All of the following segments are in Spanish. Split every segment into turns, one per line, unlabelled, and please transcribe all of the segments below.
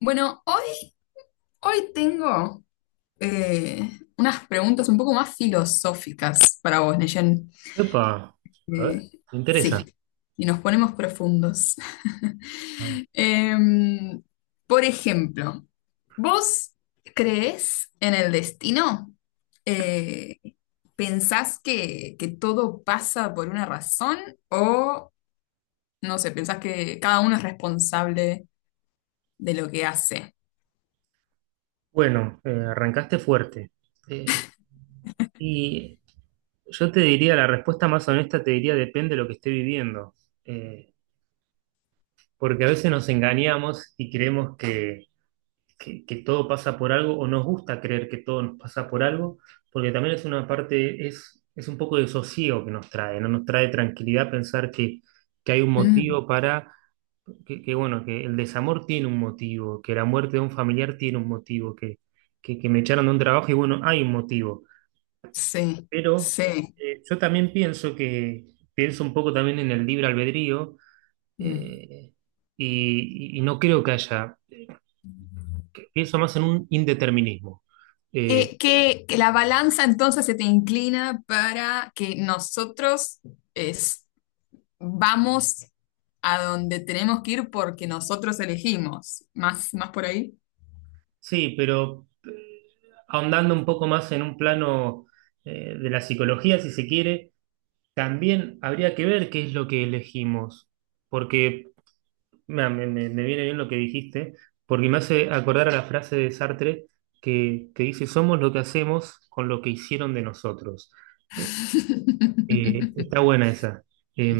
Bueno, hoy, hoy tengo eh, unas preguntas un poco más filosóficas para vos, Neyen.
Epa, a ver,
Eh,
me interesa.
sí, y nos ponemos profundos. Em, por ejemplo, ¿vos crees en el destino? Eh, ¿Pensás que todo pasa por una razón? ¿O, no sé, pensás que cada uno es responsable de lo que hace?
Bueno, arrancaste fuerte. Eh, y yo te diría, la respuesta más honesta te diría, depende de lo que esté viviendo. Eh, Porque a veces nos engañamos y creemos que todo pasa por algo, o nos gusta creer que todo nos pasa por algo, porque también es una parte, es un poco de sosiego que nos trae, ¿no? Nos trae tranquilidad pensar que hay un
Mm,
motivo para que, bueno, que el desamor tiene un motivo, que la muerte de un familiar tiene un motivo, que me echaron de un trabajo y bueno, hay un motivo.
sí,
Pero
sí.
yo también pienso pienso un poco también en el libre albedrío
Mm.
eh, y no creo que haya, que pienso más en un indeterminismo. Eh,
Que la balanza entonces se te inclina para que nosotros es, vamos a donde tenemos que ir porque nosotros elegimos. ¿Más, más por ahí?
sí, pero ahondando un poco más en un plano de la psicología, si se quiere, también habría que ver qué es lo que elegimos, porque me viene bien lo que dijiste, porque me hace acordar a la frase de Sartre que dice, somos lo que hacemos con lo que hicieron de nosotros. Eh, está buena esa. Eh,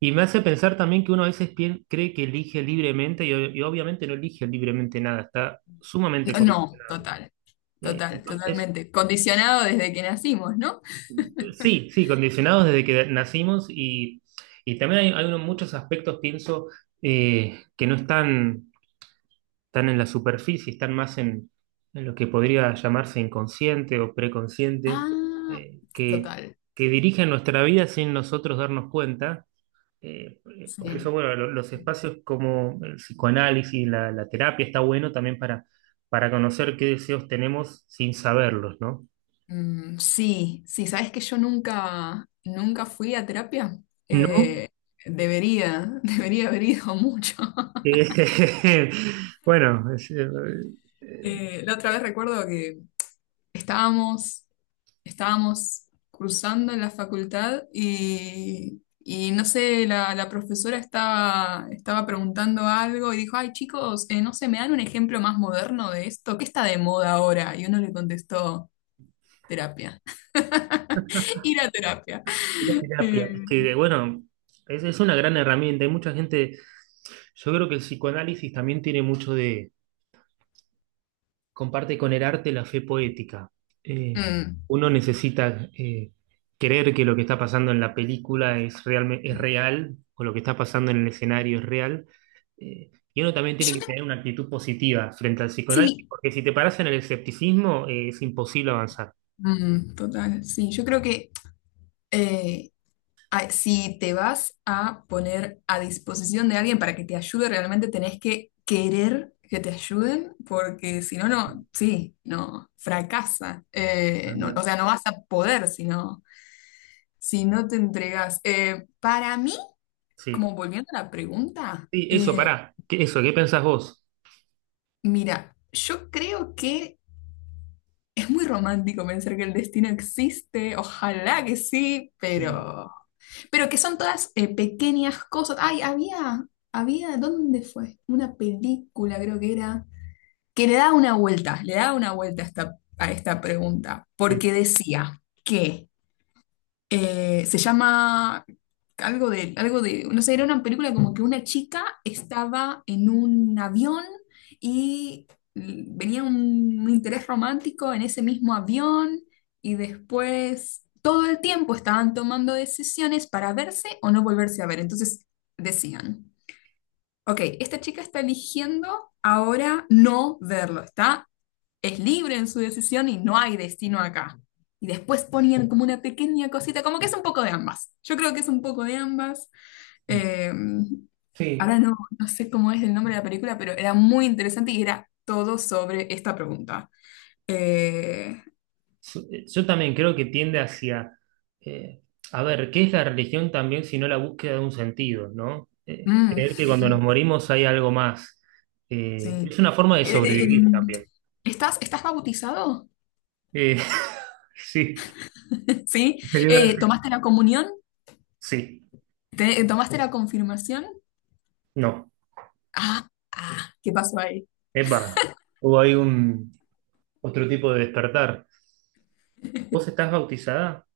y me hace pensar también que uno a veces cree que elige libremente y obviamente no elige libremente nada, está sumamente...
No, no, total, total,
entonces,
totalmente. Condicionado desde que nacimos, ¿no?
sí, condicionados desde que nacimos y también hay muchos aspectos, pienso, que no están están en la superficie, están más en lo que podría llamarse inconsciente o preconsciente,
Ah,
eh, que,
total,
que dirigen nuestra vida sin nosotros darnos cuenta. Eh, por eso,
sí.
bueno, los espacios como el psicoanálisis, la terapia, está bueno también para conocer qué deseos tenemos sin saberlos, ¿no?
Mm, sí, sí, sabes que yo nunca, nunca fui a terapia.
¿No?
Eh, Debería, debería haber ido mucho.
Eh, bueno, eh,
La otra vez recuerdo que estábamos, estábamos cruzando en la facultad y no sé, la profesora estaba preguntando algo y dijo, ay chicos, no sé, ¿me dan un ejemplo más moderno de esto? ¿Qué está de moda ahora? Y uno le contestó, terapia, ir a terapia.
la
Eh,
terapia, es que bueno, es una gran herramienta. Hay mucha gente, yo creo que el psicoanálisis también tiene mucho de, comparte con el arte la fe poética. Eh,
mm.
Uno necesita creer que lo que está pasando en la película es
Yo
real o lo que está pasando en el escenario es real. Y uno también tiene que
te-
tener una actitud positiva frente al psicoanálisis,
sí,
porque si te paras en el escepticismo, es imposible avanzar.
mm, total, sí, yo creo que eh, si te vas a poner a disposición de alguien para que te ayude, realmente tenés que querer que te ayuden, porque si no, no, sí, no, fracasa.
Tal
No,
cual.
o sea, no vas a poder si no, si no te entregas. Para mí, como
Sí.
volviendo a la pregunta,
Sí, eso, pará. Eso, ¿qué pensás vos?
mira, yo creo que... Es muy romántico pensar que el destino existe, ojalá que sí, pero que son todas pequeñas cosas. Ay, había, ¿dónde fue? Una película, creo que era, que le da una vuelta, le da una vuelta a a esta pregunta,
Sí.
porque decía que se llama algo de, no sé, era una película como que una chica estaba en un avión y venía un interés romántico en ese mismo avión y después todo el tiempo estaban tomando decisiones para verse o no volverse a ver. Entonces decían, ok, esta chica está eligiendo ahora no verlo, está es libre en su decisión y no hay destino acá. Y después ponían como una pequeña cosita, como que es un poco de ambas. Yo creo que es un poco de ambas.
Mm.
Eh,
Sí,
Ahora no, no sé cómo es el nombre de la película, pero era muy interesante y era todo sobre esta pregunta. Eh,
Yo yo también creo que tiende hacia, eh, a ver, ¿qué es la religión también si no la búsqueda de un sentido, ¿no?
mm,
Creer que cuando nos morimos hay algo más.
sí.
Es una forma de
Eh,
sobrevivir
em,
también.
¿Estás, estás bautizado?
Eh, sí,
¿Sí?
sería verdad.
¿Tomaste la comunión?
Sí,
¿Tomaste la confirmación?
no,
Ah, ah, ¿qué pasó ahí?
epa, hubo ahí un otro tipo de despertar. ¿Vos estás bautizada?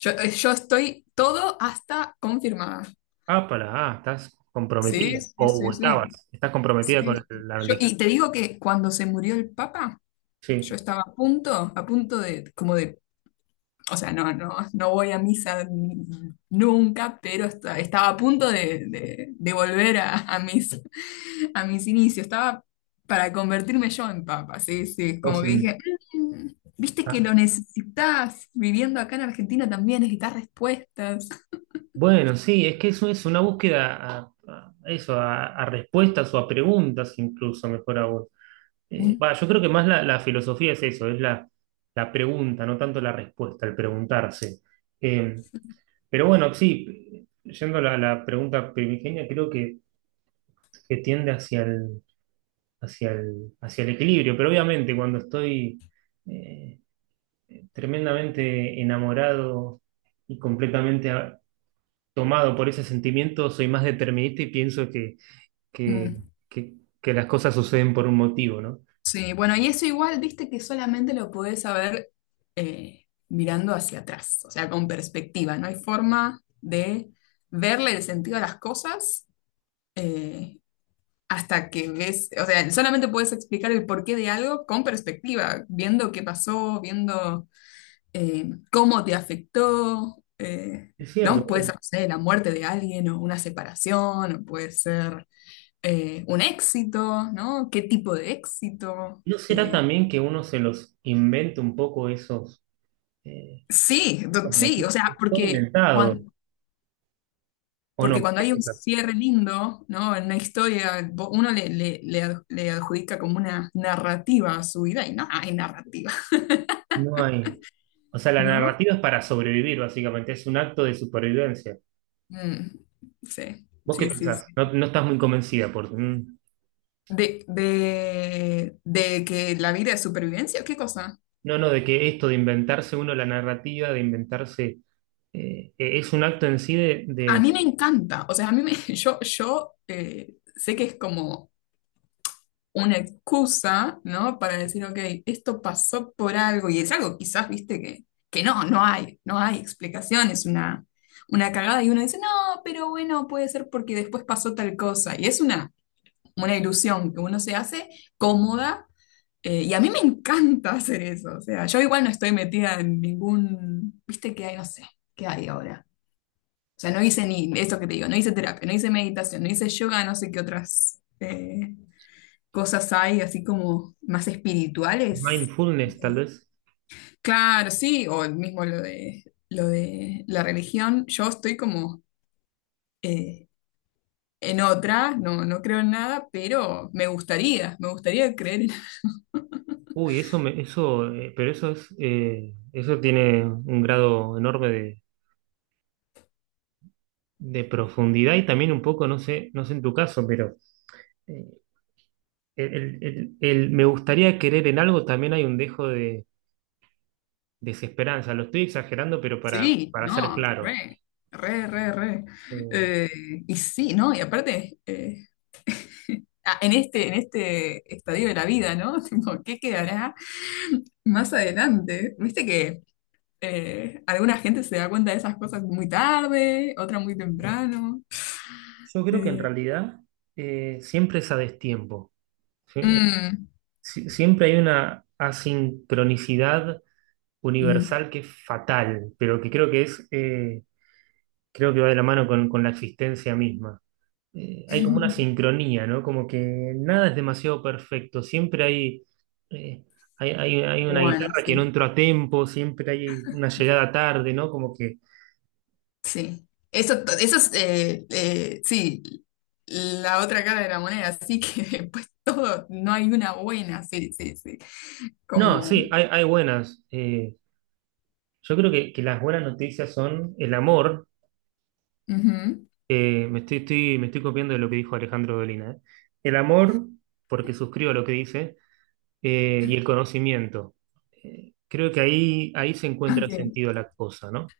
Yo, yo estoy todo hasta confirmada.
Ah, para, ah, estás
Sí,
comprometida,
sí,
o
sí,
estabas,
sí.
estás comprometida con
Sí.
la
Yo,
religión.
y te digo que cuando se murió el Papa, yo
Sí,
estaba a punto de, como de, o sea, no, no, no voy a misa nunca, pero estaba a punto de, de volver a mis inicios. Estaba para convertirme yo en Papa, sí, sí.
vos
Como que
sí.
dije, "Mm, viste que
Ah.
lo necesitas, viviendo acá en Argentina también necesitas respuestas.
Bueno, sí, es que eso es una búsqueda a eso, a respuestas o a preguntas incluso, mejor aún.
Mm.
Va, yo creo que más la filosofía es eso, es la, la pregunta, no tanto la respuesta, el preguntarse. Eh, pero bueno, sí, yendo a la pregunta primigenia, creo que tiende hacia hacia el equilibrio, pero obviamente cuando estoy eh, tremendamente enamorado y completamente tomado por ese sentimiento, soy más determinista y pienso que,
Mm.
que- que las cosas suceden por un motivo, ¿no?
Sí, bueno, y eso igual, viste que solamente lo podés saber mirando hacia atrás, o sea, con perspectiva. No hay forma de verle el sentido a las cosas eh, hasta que ves, o sea, solamente puedes explicar el porqué de algo con perspectiva, viendo qué pasó, viendo cómo te afectó,
Es cierto.
¿no? Puede ser, no sé, la muerte de alguien o una separación, o puede ser un éxito, ¿no? ¿Qué tipo de éxito?
¿No será también que uno se los inventa un poco esos, eh,
Sí,
esos
sí, o
motivos?
sea,
Es todo inventado, ¿o
porque
no?
cuando
¿Qué
hay un
pensás?
cierre lindo, ¿no? En una historia, uno le le adjudica como una narrativa a su vida y no hay narrativa,
No hay. O sea, la
¿no?
narrativa es para sobrevivir, básicamente, es un acto de supervivencia.
Mm, sí,
¿Vos qué
sí, sí, sí.
pensás? No, no estás muy convencida por... mm.
De que la vida es supervivencia, ¿qué cosa?
No, no, de que esto de inventarse uno la narrativa, de inventarse... es un acto en sí de
A
de-
mí me encanta, o sea, a mí me, yo sé que es como una excusa, ¿no? Para decir, ok, esto pasó por algo, y es algo quizás, viste, que no, no hay, no hay explicación, es una cagada, y uno dice, no, pero bueno, puede ser porque después pasó tal cosa, y es una ilusión que uno se hace cómoda, y a mí me encanta hacer eso, o sea, yo igual no estoy metida en ningún, viste, que hay, no sé, qué hay ahora. O sea, no hice ni esto que te digo, no hice terapia, no hice meditación, no hice yoga, no sé qué otras cosas hay así como más espirituales.
Mindfulness, tal vez.
Claro, sí, o el mismo lo de la religión. Yo estoy como eh, en otra, no, no creo en nada, pero me gustaría creer en...
Uy, eso me, eso, pero eso es, eso tiene un grado enorme de profundidad y también un poco, no sé, no sé en tu caso, pero eh, el me gustaría querer en algo también hay un dejo de desesperanza. Lo estoy exagerando, pero
Sí,
para ser
no,
claro.
re, re, re, re.
Eh,
Eh, y sí, ¿no? Y aparte, ah, en este estadio de la vida, ¿no? Tipo, ¿qué quedará más adelante? Viste que... alguna gente se da cuenta de esas cosas muy tarde, otra muy temprano.
yo creo que en
Eh,
realidad siempre es a destiempo. Sie-
mm,
Siempre hay una asincronicidad
mm.
universal que es fatal, pero que creo que es. Creo que va de la mano con la existencia misma. Hay como una sincronía, ¿no? Como que nada es demasiado perfecto, siempre eh, hay una
Bueno,
guitarra que
sí,
no entró a tiempo, siempre hay una llegada tarde, ¿no? Como que...
sí. Eso, eso es, sí, la otra cara de la moneda, así que pues todo, no hay una buena, sí, sí, sí.
No,
Como,
sí, hay buenas. Yo creo que las buenas noticias son el amor.
ujú,
Me estoy copiando de lo que dijo Alejandro Dolina, ¿eh? El amor, porque suscribo lo que dice, y el conocimiento. Creo que ahí, ahí se encuentra
ok,
sentido la cosa, ¿no?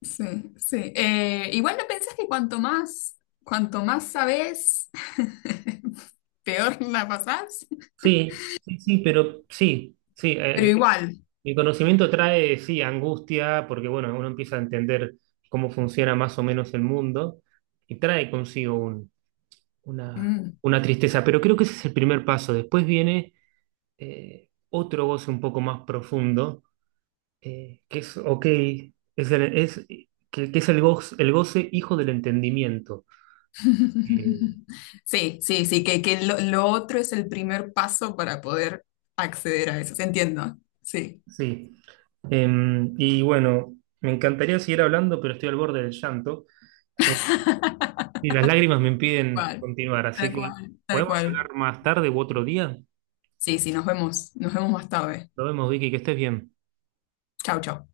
sí, sí. Igual no pensás que cuanto más sabés, peor la pasás,
Sí, sí, sí, pero sí, sí,
pero igual.
el conocimiento trae, sí, angustia, porque bueno, uno empieza a entender cómo funciona más o menos el mundo y trae consigo una,
Mm,
una tristeza, pero creo que ese es el primer paso. Después viene otro goce un poco más profundo, que es, ok, es el, es, que es el goce hijo del entendimiento. Eh,
sí, sí, sí, que lo otro es el primer paso para poder acceder a eso. ¿Se Entiendo. Sí,
sí, y bueno, me encantaría seguir hablando, pero estoy al borde del llanto. Y las lágrimas me
tal
impiden
cual,
continuar, así
tal
que
cual, tal
podemos
cual.
hablar más tarde u otro día.
Sí, sí, nos vemos más tarde.
Nos vemos, Vicky, que estés bien.
Chau, chau.